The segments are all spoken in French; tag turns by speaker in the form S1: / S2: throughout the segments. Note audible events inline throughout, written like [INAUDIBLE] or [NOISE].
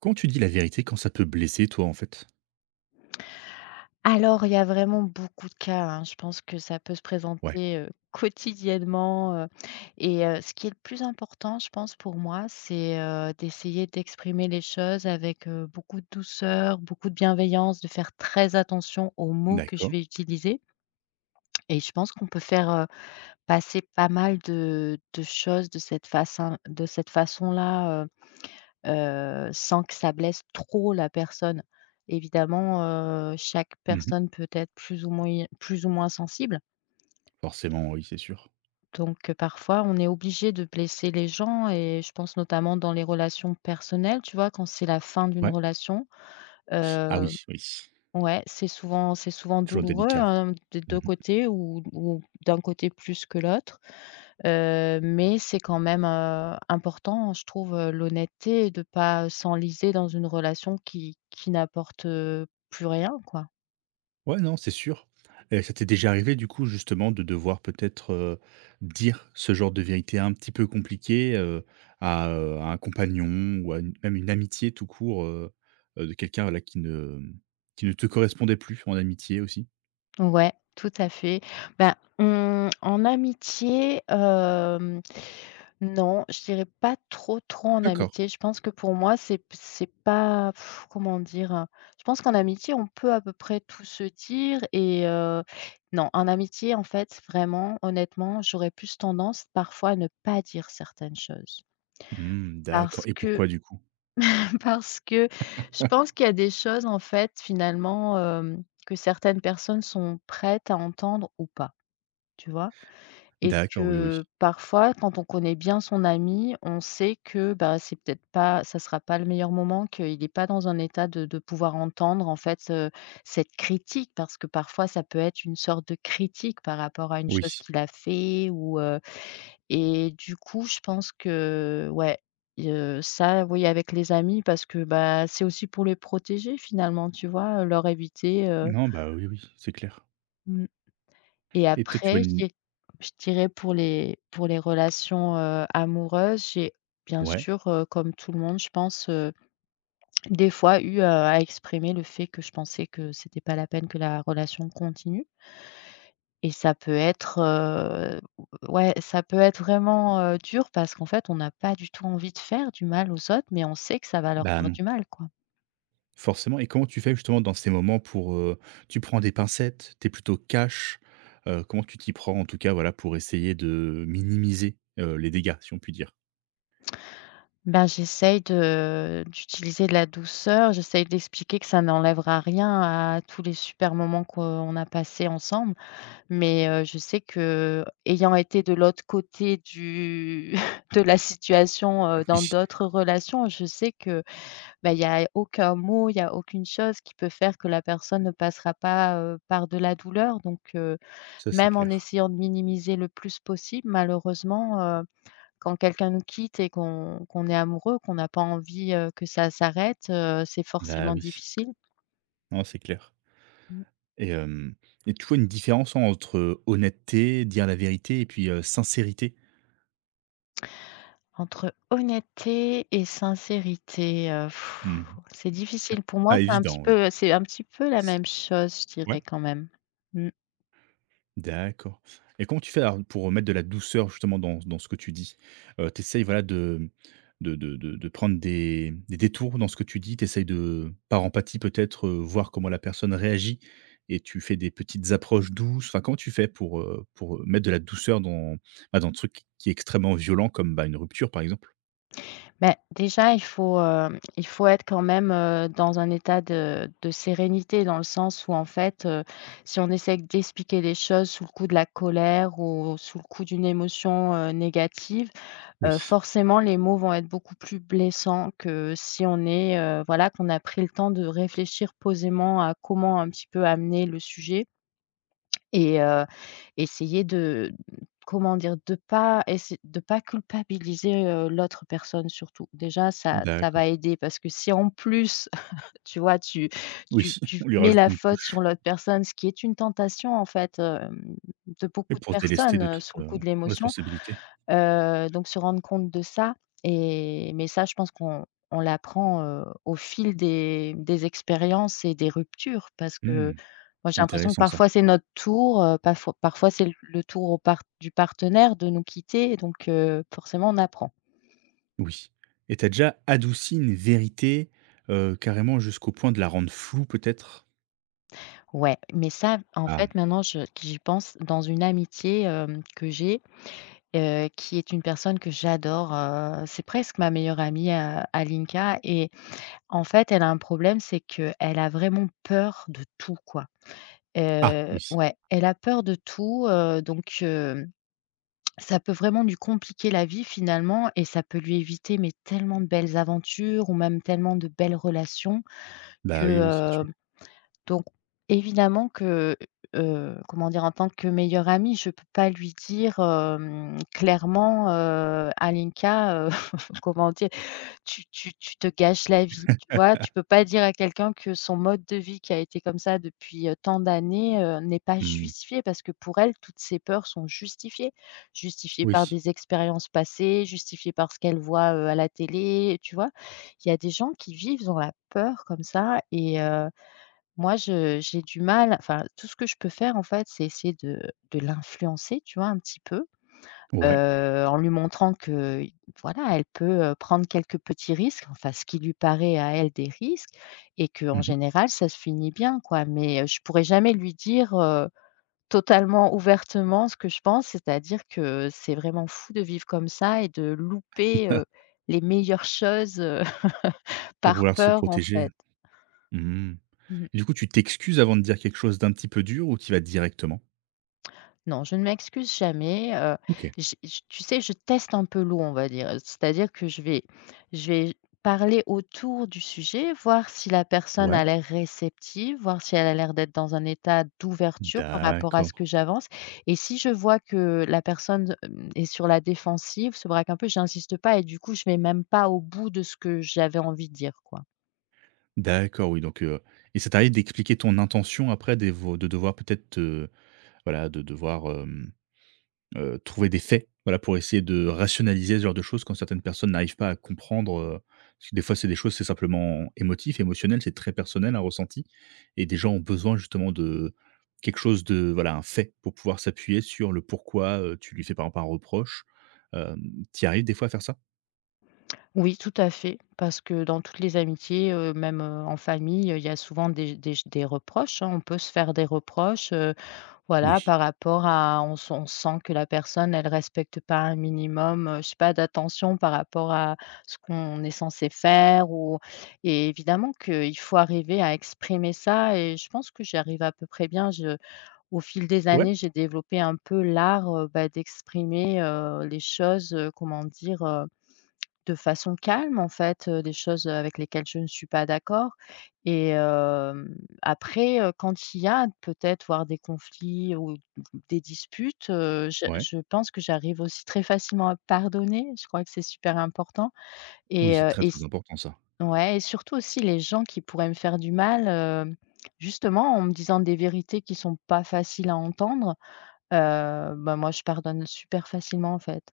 S1: Quand tu dis la vérité, quand ça peut blesser, toi, en fait?
S2: Alors, il y a vraiment beaucoup de cas, hein. Je pense que ça peut se
S1: Ouais,
S2: présenter, quotidiennement, et ce qui est le plus important, je pense, pour moi, c'est, d'essayer d'exprimer les choses avec, beaucoup de douceur, beaucoup de bienveillance, de faire très attention aux mots que je
S1: d'accord.
S2: vais utiliser. Et je pense qu'on peut faire, passer pas mal de choses de cette façon de cette façon-là. Sans que ça blesse trop la personne. Évidemment, chaque
S1: Mmh.
S2: personne peut être plus ou moins sensible,
S1: Forcément, oui, c'est sûr.
S2: donc parfois on est obligé de blesser les gens, et je pense notamment dans les relations personnelles, tu vois? Quand c'est la fin d'une
S1: Ouais.
S2: relation,
S1: Ah
S2: heu,
S1: oui, oui,
S2: ouais, c'est souvent
S1: toujours
S2: douloureux,
S1: délicat.
S2: hein, des deux
S1: Mmh.
S2: côtés ou d'un côté plus que l'autre. Mais c'est quand même, important, je trouve, l'honnêteté et de pas s'enliser dans une relation qui n'apporte, plus rien, quoi.
S1: Ouais, non, c'est sûr. Et ça t'est déjà arrivé, du coup, justement, de devoir peut-être, dire ce genre de vérité un petit peu compliquée, à un compagnon ou à une même une amitié tout court, de quelqu'un, voilà, qui ne te correspondait plus en amitié aussi?
S2: Ouais, tout à fait. Ben mmh, en amitié, non, je dirais pas trop, trop en
S1: D'accord.
S2: amitié. Je pense que pour moi, c'est pas pff, comment dire? Hein, je pense qu'en amitié, on peut à peu près tout se dire, et non, en amitié, en fait, vraiment, honnêtement, j'aurais plus tendance parfois à ne pas dire certaines choses.
S1: Mmh,
S2: Parce
S1: d'accord, et
S2: que
S1: pourquoi, du coup?
S2: [LAUGHS] parce que je pense qu'il y a des choses, en fait, finalement, que certaines personnes sont prêtes à entendre ou pas, tu vois? Et
S1: D'accord, oui, oui.
S2: que parfois, quand on connaît bien son ami, on sait que, bah, c'est peut-être pas ça sera pas le meilleur moment, qu'il est pas dans un état de pouvoir entendre en fait, cette critique. Parce que parfois ça peut être une sorte de critique par rapport à une
S1: Oui.
S2: chose qu'il a fait ou, et du coup je pense que ouais, ça oui avec les amis parce que, bah, c'est aussi pour les protéger finalement, tu vois? Leur éviter,
S1: Non, bah, oui, oui, c'est clair.
S2: mmh. Et
S1: Et toi, tu as
S2: après,
S1: une
S2: j'ai je dirais pour les relations, amoureuses, j'ai bien
S1: ouais,
S2: sûr, comme tout le monde, je pense, des fois eu, à exprimer le fait que je pensais que c'était pas la peine que la relation continue, et ça peut être, ouais, ça peut être vraiment, dur parce qu'en fait, on n'a pas du tout envie de faire du mal aux autres, mais on sait que ça va leur
S1: bah,
S2: faire
S1: non,
S2: du mal, quoi.
S1: forcément, et comment tu fais justement dans ces moments pour, tu prends des pincettes? T'es plutôt cash? Comment tu t'y prends en tout cas, voilà, pour essayer de minimiser, les dégâts, si on peut dire?
S2: Ben, j'essaye de d'utiliser de la douceur, j'essaye d'expliquer que ça n'enlèvera rien à tous les super moments qu'on a passés ensemble. Mais, je sais que ayant été de l'autre côté du [LAUGHS] de la situation,
S1: Oui,
S2: dans d'autres relations, je sais que, ben il y a aucun mot, il y a aucune chose qui peut faire que la personne ne passera pas, par de la douleur. Donc,
S1: ça c'est
S2: même en
S1: clair.
S2: essayant de minimiser le plus possible, malheureusement, quand quelqu'un nous quitte et qu'on est amoureux, qu'on n'a pas envie, que ça s'arrête, c'est
S1: Bah,
S2: forcément
S1: oui.
S2: difficile.
S1: Non, c'est clair,
S2: Mmh.
S1: et hem et tu vois une différence entre honnêteté, dire la vérité, et puis, sincérité?
S2: Entre honnêteté et sincérité,
S1: Mmh.
S2: c'est difficile. Pour
S1: Ah,
S2: moi,
S1: pas
S2: c'est un petit
S1: évident, oui.
S2: peu c'est un petit peu la même chose, je
S1: Ouais,
S2: dirais quand même. Mmh.
S1: d'accord, et comment tu fais alors pour mettre de la douceur justement dans dans ce que tu dis? Tu essayes, voilà, de prendre des détours dans ce que tu dis? Tu essayes, de par empathie peut-être, voir comment la personne réagit et tu fais des petites approches douces? Enfin, comment tu fais pour, pour mettre de la douceur dans, bah, dans un truc qui est extrêmement violent comme, bah, une rupture par exemple?
S2: Bah, déjà, il faut être quand même, dans un état de sérénité, dans le sens où, en fait, si on essaie d'expliquer les choses sous le coup de la colère ou sous le coup d'une émotion, négative,
S1: Oui.
S2: forcément les mots vont être beaucoup plus blessants que si on est, voilà, qu'on a pris le temps de réfléchir posément à comment un petit peu amener le sujet et essayer de, comment dire? De pas culpabiliser, l'autre personne surtout. Déjà ça va
S1: D'accord.
S2: aider parce que si en plus, [LAUGHS] tu vois, tu
S1: Oui,
S2: tu
S1: [LAUGHS]
S2: tu
S1: on lui
S2: mets
S1: rajoute
S2: la
S1: une
S2: faute sur
S1: couche
S2: l'autre personne, ce qui est une tentation en fait, de
S1: et
S2: beaucoup de
S1: pour se délester
S2: personnes,
S1: de toute,
S2: sous le coup de l'émotion.
S1: responsabilité.
S2: Donc se rendre compte de ça et mais ça, je pense qu'on on l'apprend, au fil des expériences et des ruptures parce que
S1: Mmh,
S2: moi, j'ai l'impression que
S1: intéressant ça.
S2: parfois c'est notre tour, pafoi parfois c'est le tour au part du partenaire de nous quitter, et donc forcément on apprend.
S1: Oui. Et t'as déjà adouci une vérité, carrément jusqu'au point de la rendre floue peut-être?
S2: Ouais, mais ça, en
S1: Ah.
S2: fait, maintenant je j'y pense dans une amitié, que j'ai, qui est une personne que j'adore, c'est presque ma meilleure amie, Alinka. Et En fait, elle a un problème, c'est que elle a vraiment peur de tout, quoi.
S1: Ah oui.
S2: Ouais, elle a peur de tout, donc ça peut vraiment lui compliquer la vie finalement, et ça peut lui éviter, mais tellement de belles aventures ou même tellement de belles relations que,
S1: Bah oui, oui, c'est sûr.
S2: heu, donc évidemment que, comment dire? En tant que meilleure amie, je peux pas lui dire, clairement, «Alinka, [LAUGHS] comment dire? Tu te gâches la vie, tu vois?»
S1: [LAUGHS]
S2: Tu peux pas dire à quelqu'un que son mode de vie qui a été comme ça depuis, tant d'années, n'est pas
S1: Mmh.
S2: justifié parce que pour elle, toutes ses peurs sont justifiées. Justifiées
S1: Oui.
S2: par des expériences passées, justifiées par ce qu'elle voit, à la télé, tu vois? Il y a des gens qui vivent dans la peur comme ça, et moi je j'ai du mal, enfin tout ce que je peux faire en fait, c'est essayer de l'influencer, tu vois, un petit peu,
S1: Ouais.
S2: en lui montrant que, voilà, elle peut, prendre quelques petits risques, enfin ce qui lui paraît à elle des risques, et que
S1: Mmh
S2: en
S1: mh.
S2: général ça se finit bien quoi. Mais, je pourrais jamais lui dire, totalement ouvertement ce que je pense, c'est-à-dire que c'est vraiment fou de vivre comme ça et de louper,
S1: Ah.
S2: les meilleures choses, [LAUGHS]
S1: Pour
S2: par
S1: vouloir se
S2: peur en
S1: protéger.
S2: fait.
S1: Mmh.
S2: Mmh.
S1: Et du coup, tu t'excuses avant de dire quelque chose d'un petit peu dur, ou tu y vas directement?
S2: Non, je ne m'excuse jamais,
S1: OK.
S2: j j tu sais, je teste un peu l'eau, on va dire. C'est-à-dire que je vais parler autour du sujet, voir si la personne
S1: Ouais.
S2: a l'air réceptive, voir si elle a l'air d'être dans un état d'ouverture par rapport à
S1: D'accord.
S2: ce que j'avance, et si je vois que la personne, est sur la défensive, se braque un peu, j'insiste pas et du coup, je vais même pas au bout de ce que j'avais envie de dire, quoi.
S1: D'accord, oui, donc et ça t'arrive d'expliquer ton intention après des vo de devoir peut-être, voilà, de devoir, hem trouver des faits, voilà, pour essayer de rationaliser ce genre de choses quand certaines personnes n'arrivent pas à comprendre, parce que des fois, c'est des choses, c'est simplement émotif, émotionnel, c'est très personnel, un ressenti, et des gens ont besoin justement de quelque chose de, voilà, un fait pour pouvoir s'appuyer sur le pourquoi, tu lui fais par exemple un reproche. Tu arrives des fois à faire ça?
S2: Oui, tout à fait, parce que dans toutes les amitiés, même, en famille, il y a souvent des reproches, hein. On peut se faire des reproches, voilà,
S1: Oui.
S2: par rapport à on sent que la personne, elle respecte pas un minimum, je sais pas, d'attention par rapport à ce qu'on est censé faire ou, et évidemment qu'il faut arriver à exprimer ça, et je pense que j'y arrive à peu près bien. Je Au fil des
S1: Ouais.
S2: années, j'ai développé un peu l'art, bah, d'exprimer, les choses, comment dire, de façon calme, en fait, des choses, avec lesquelles je ne suis pas d'accord, et après, quand il y a peut-être voire des conflits ou des disputes, je
S1: Ouais?
S2: je pense que j'arrive aussi très facilement à pardonner. Je crois que c'est super important,
S1: Oui, oui, c'est très,
S2: et
S1: très
S2: s
S1: important ça.
S2: ouais, et surtout aussi les gens qui pourraient me faire du mal, justement en me disant des vérités qui sont pas faciles à entendre, bah, moi je pardonne super facilement, en fait.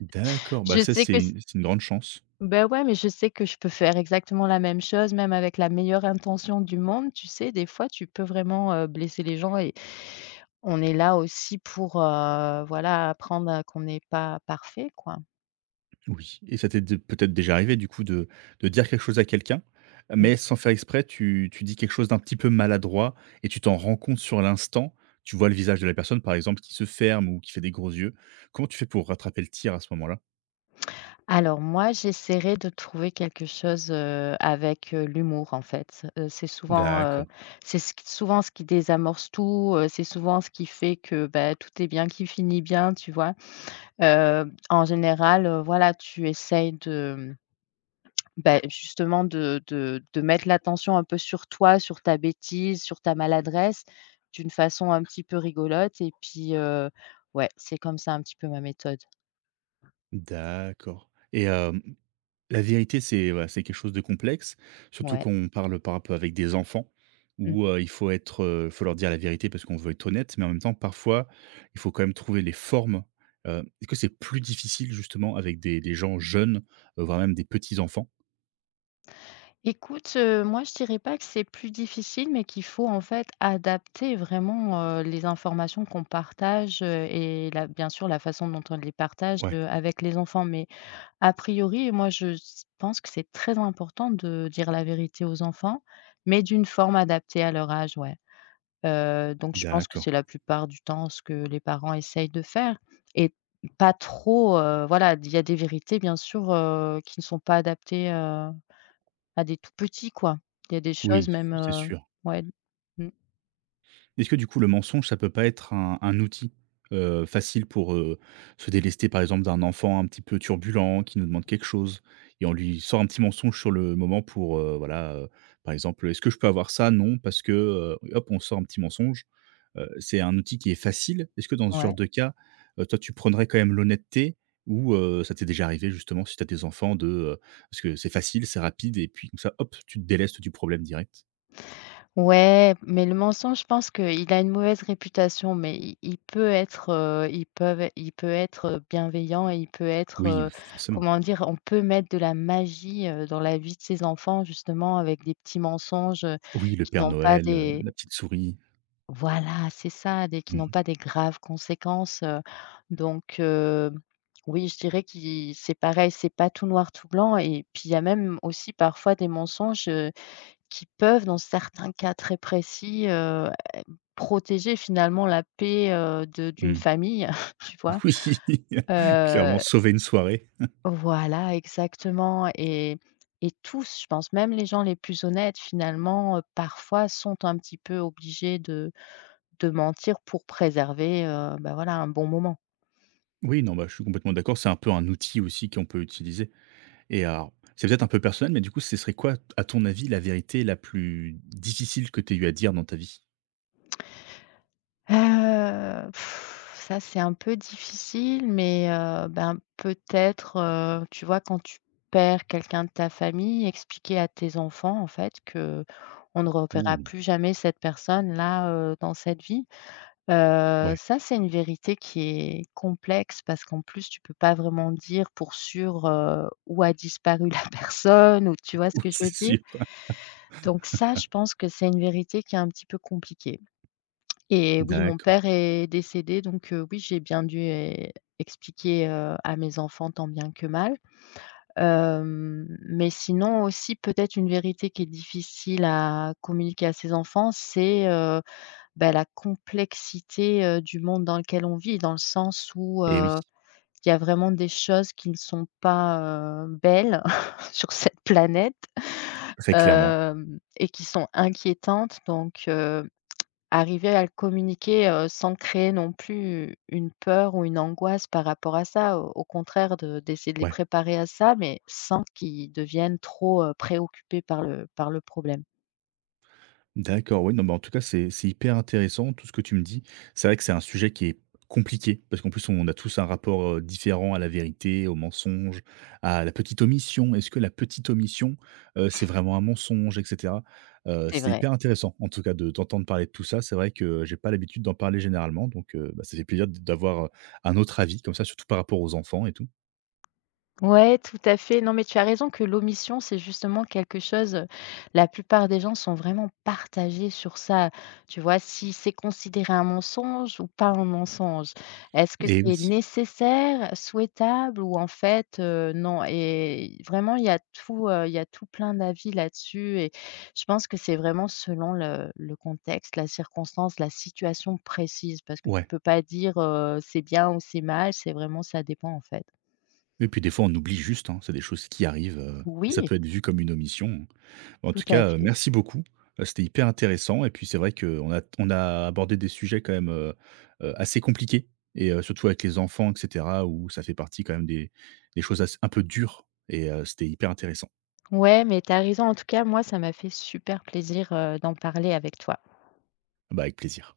S1: D'accord. Bah,
S2: Je
S1: ça,
S2: sais que
S1: c'est une grande chance.
S2: Ben ouais, mais je sais que je peux faire exactement la même chose, même avec la meilleure intention du monde, tu sais? Des fois, tu peux vraiment, blesser les gens, et on est là aussi pour, voilà, apprendre, qu'on n'est pas parfait, quoi.
S1: Oui, et ça t'est dé peut-être déjà arrivé du coup de dire quelque chose à quelqu'un,
S2: Mmh.
S1: mais sans faire exprès tu dis quelque chose d'un petit peu maladroit et tu t'en rends compte sur l'instant. Tu vois le visage de la personne, par exemple, qui se ferme ou qui fait des gros yeux. Comment tu fais pour rattraper le tir à ce moment-là?
S2: Alors moi, j'essaierai de trouver quelque chose, avec, l'humour, en fait. C'est souvent,
S1: D'accord,
S2: c'est ce qui souvent ce qui désamorce tout, c'est souvent ce qui fait que, bah, tout est bien qui finit bien, tu vois? En général, voilà, tu essayes de bah, justement de de mettre l'attention un peu sur toi, sur ta bêtise, sur ta maladresse, d'une façon un petit peu rigolote et puis, ouais, c'est comme ça un petit peu ma méthode,
S1: d'accord et hem la vérité, c'est, voilà, c'est quelque chose de complexe, surtout
S2: ouais.
S1: quand on parle par rapport avec des enfants, où,
S2: Mmh.
S1: il faut être, faut leur dire la vérité parce qu'on veut être honnête, mais en même temps, parfois, il faut quand même trouver les formes. Est-ce que c'est plus difficile justement avec des gens jeunes, voire même des petits enfants?
S2: Écoute, moi je dirais pas que c'est plus difficile, mais qu'il faut en fait adapter vraiment, les informations qu'on partage, et la bien sûr la façon dont on les partage,
S1: Ouais,
S2: avec les enfants. Mais a priori, moi, je s pense que c'est très important de dire la vérité aux enfants, mais d'une forme adaptée à leur âge, ouais. Donc je pense que
S1: d'accord.
S2: c'est la plupart du temps ce que les parents essayent de faire, et pas trop, voilà, il y a des vérités bien sûr, qui ne sont pas adaptées, à des tout petits, quoi. Il y a des choses
S1: Oui,
S2: même,
S1: c'est sûr.
S2: ouais, mmh,
S1: Est-ce que du coup le mensonge, ça peut pas être un outil, facile pour, se délester par exemple d'un enfant un petit peu turbulent qui nous demande quelque chose, et on lui sort un petit mensonge sur le moment pour, voilà, par exemple: «Est-ce que je peux avoir ça? Non parce que», hop, on sort un petit mensonge. C'est un outil qui est facile. Est-ce que dans ce genre
S2: ouais.
S1: de cas, toi tu prendrais quand même l'honnêteté, ou, ça t'est déjà arrivé justement, si tu as des enfants, de, parce que c'est facile, c'est rapide, et puis comme ça, hop, tu te délestes du problème direct?
S2: Ouais, mais le mensonge, je pense qu'il a une mauvaise réputation, mais il peut être, ils peuvent il peut être, bienveillant, et il peut être,
S1: Oui, forcément.
S2: comment dire? On peut mettre de la magie, dans la vie de ses enfants justement avec des petits mensonges,
S1: Oui, le
S2: qui
S1: Père
S2: n'ont pas
S1: Noël,
S2: des
S1: la petite souris.
S2: voilà, c'est ça, des
S1: Mmh
S2: qui n'ont
S1: mh.
S2: pas des
S1: [LAUGHS]
S2: graves conséquences, donc oui, je dirais qu'il c'est pareil, c'est pas tout noir, tout blanc, et puis il y a même aussi parfois des mensonges, qui peuvent, dans certains cas très précis, protéger finalement la paix, de d'une famille, [LAUGHS] tu vois?
S1: Oui, clairement,
S2: Heu,
S1: sauver une soirée.
S2: voilà, exactement, et tous, je pense, même les gens les plus honnêtes finalement, parfois sont un petit peu obligés de mentir pour préserver, bah, voilà, un bon moment.
S1: Oui, non, bah, je suis complètement d'accord, c'est un peu un outil aussi qu'on peut utiliser, et alors, c'est peut-être un peu personnel, mais du coup, ce serait quoi, à ton avis, la vérité la plus difficile que tu aies eu à dire dans ta vie?
S2: Heu, Ça c'est un peu difficile, mais ben, peut-être, tu vois, quand tu perds quelqu'un de ta famille, expliquer à tes enfants, en fait, que on ne reverra
S1: Ouh,
S2: plus jamais cette personne-là, dans cette vie.
S1: ouais,
S2: Ça, c'est une vérité qui est complexe parce qu'en plus, tu peux pas vraiment dire pour sûr, où a disparu la [LAUGHS] personne, ou tu vois
S1: [LAUGHS]
S2: ce
S1: ouais,
S2: que je veux
S1: c'est
S2: dire?
S1: sûr.
S2: Donc ça, je pense que c'est une vérité qui est un petit peu compliquée. Et oui, mon
S1: D'accord.
S2: père est décédé, donc oui, j'ai bien dû e expliquer, à mes enfants tant bien que mal. Mais sinon aussi peut-être une vérité qui est difficile à communiquer à ses enfants, c'est, bah, la complexité, du monde dans lequel on vit, dans le sens où,
S1: Et oui,
S2: il y a vraiment des choses qui ne sont pas, belles [LAUGHS] sur cette planète,
S1: très clairement.
S2: et qui sont inquiétantes, donc arriver à le communiquer, sans créer non plus une peur ou une angoisse par rapport à ça. Au contraire de d'essayer de les
S1: Ouais.
S2: préparer à ça, mais sans qu'ils deviennent trop, préoccupés par le problème.
S1: D'accord, oui, non, mais en tout cas, c'est hyper intéressant tout ce que tu me dis. C'est vrai que c'est un sujet qui est compliqué, parce qu'en plus, on a tous un rapport, différent à la vérité, au mensonge, à la petite omission. Est-ce que la petite omission, c'est vraiment un mensonge, et cetera?
S2: C'est
S1: C'est
S2: vrai.
S1: hyper intéressant, en tout cas, de t'entendre parler de tout ça. C'est vrai que j'ai pas l'habitude d'en parler généralement, bah, ça fait plaisir d'avoir, un autre avis comme ça, surtout par rapport aux enfants et tout.
S2: Ouais, tout à fait. Non, mais tu as raison que l'omission, c'est justement quelque chose, la plupart des gens sont vraiment partagés sur ça. Tu vois? Si c'est considéré un mensonge ou pas un mensonge? Est-ce que
S1: Et
S2: c'est
S1: oui,
S2: nécessaire, souhaitable ou en fait, non? Et vraiment, il y a tout, il y a tout plein d'avis là-dessus, et je pense que c'est vraiment selon le contexte, la circonstance, la situation précise, parce que tu
S1: ouais.
S2: peux pas dire, c'est bien ou c'est mal, c'est vraiment ça dépend en fait.
S1: Et puis des fois, on oublie juste, hein, c'est des choses qui arrivent, ça
S2: Oui.
S1: peut être vu comme une omission, hein. En tout
S2: Tout à
S1: cas,
S2: fait.
S1: merci beaucoup, c'était hyper intéressant et puis c'est vrai qu'on a on a abordé des sujets quand même, assez compliqués, et surtout avec les enfants, et cetera, où ça fait partie quand même des choses ass un peu dures, et c'était hyper intéressant.
S2: Ouais, mais tu as raison. En tout cas, moi, ça m'a fait super plaisir, d'en parler avec toi.
S1: Bah, avec plaisir.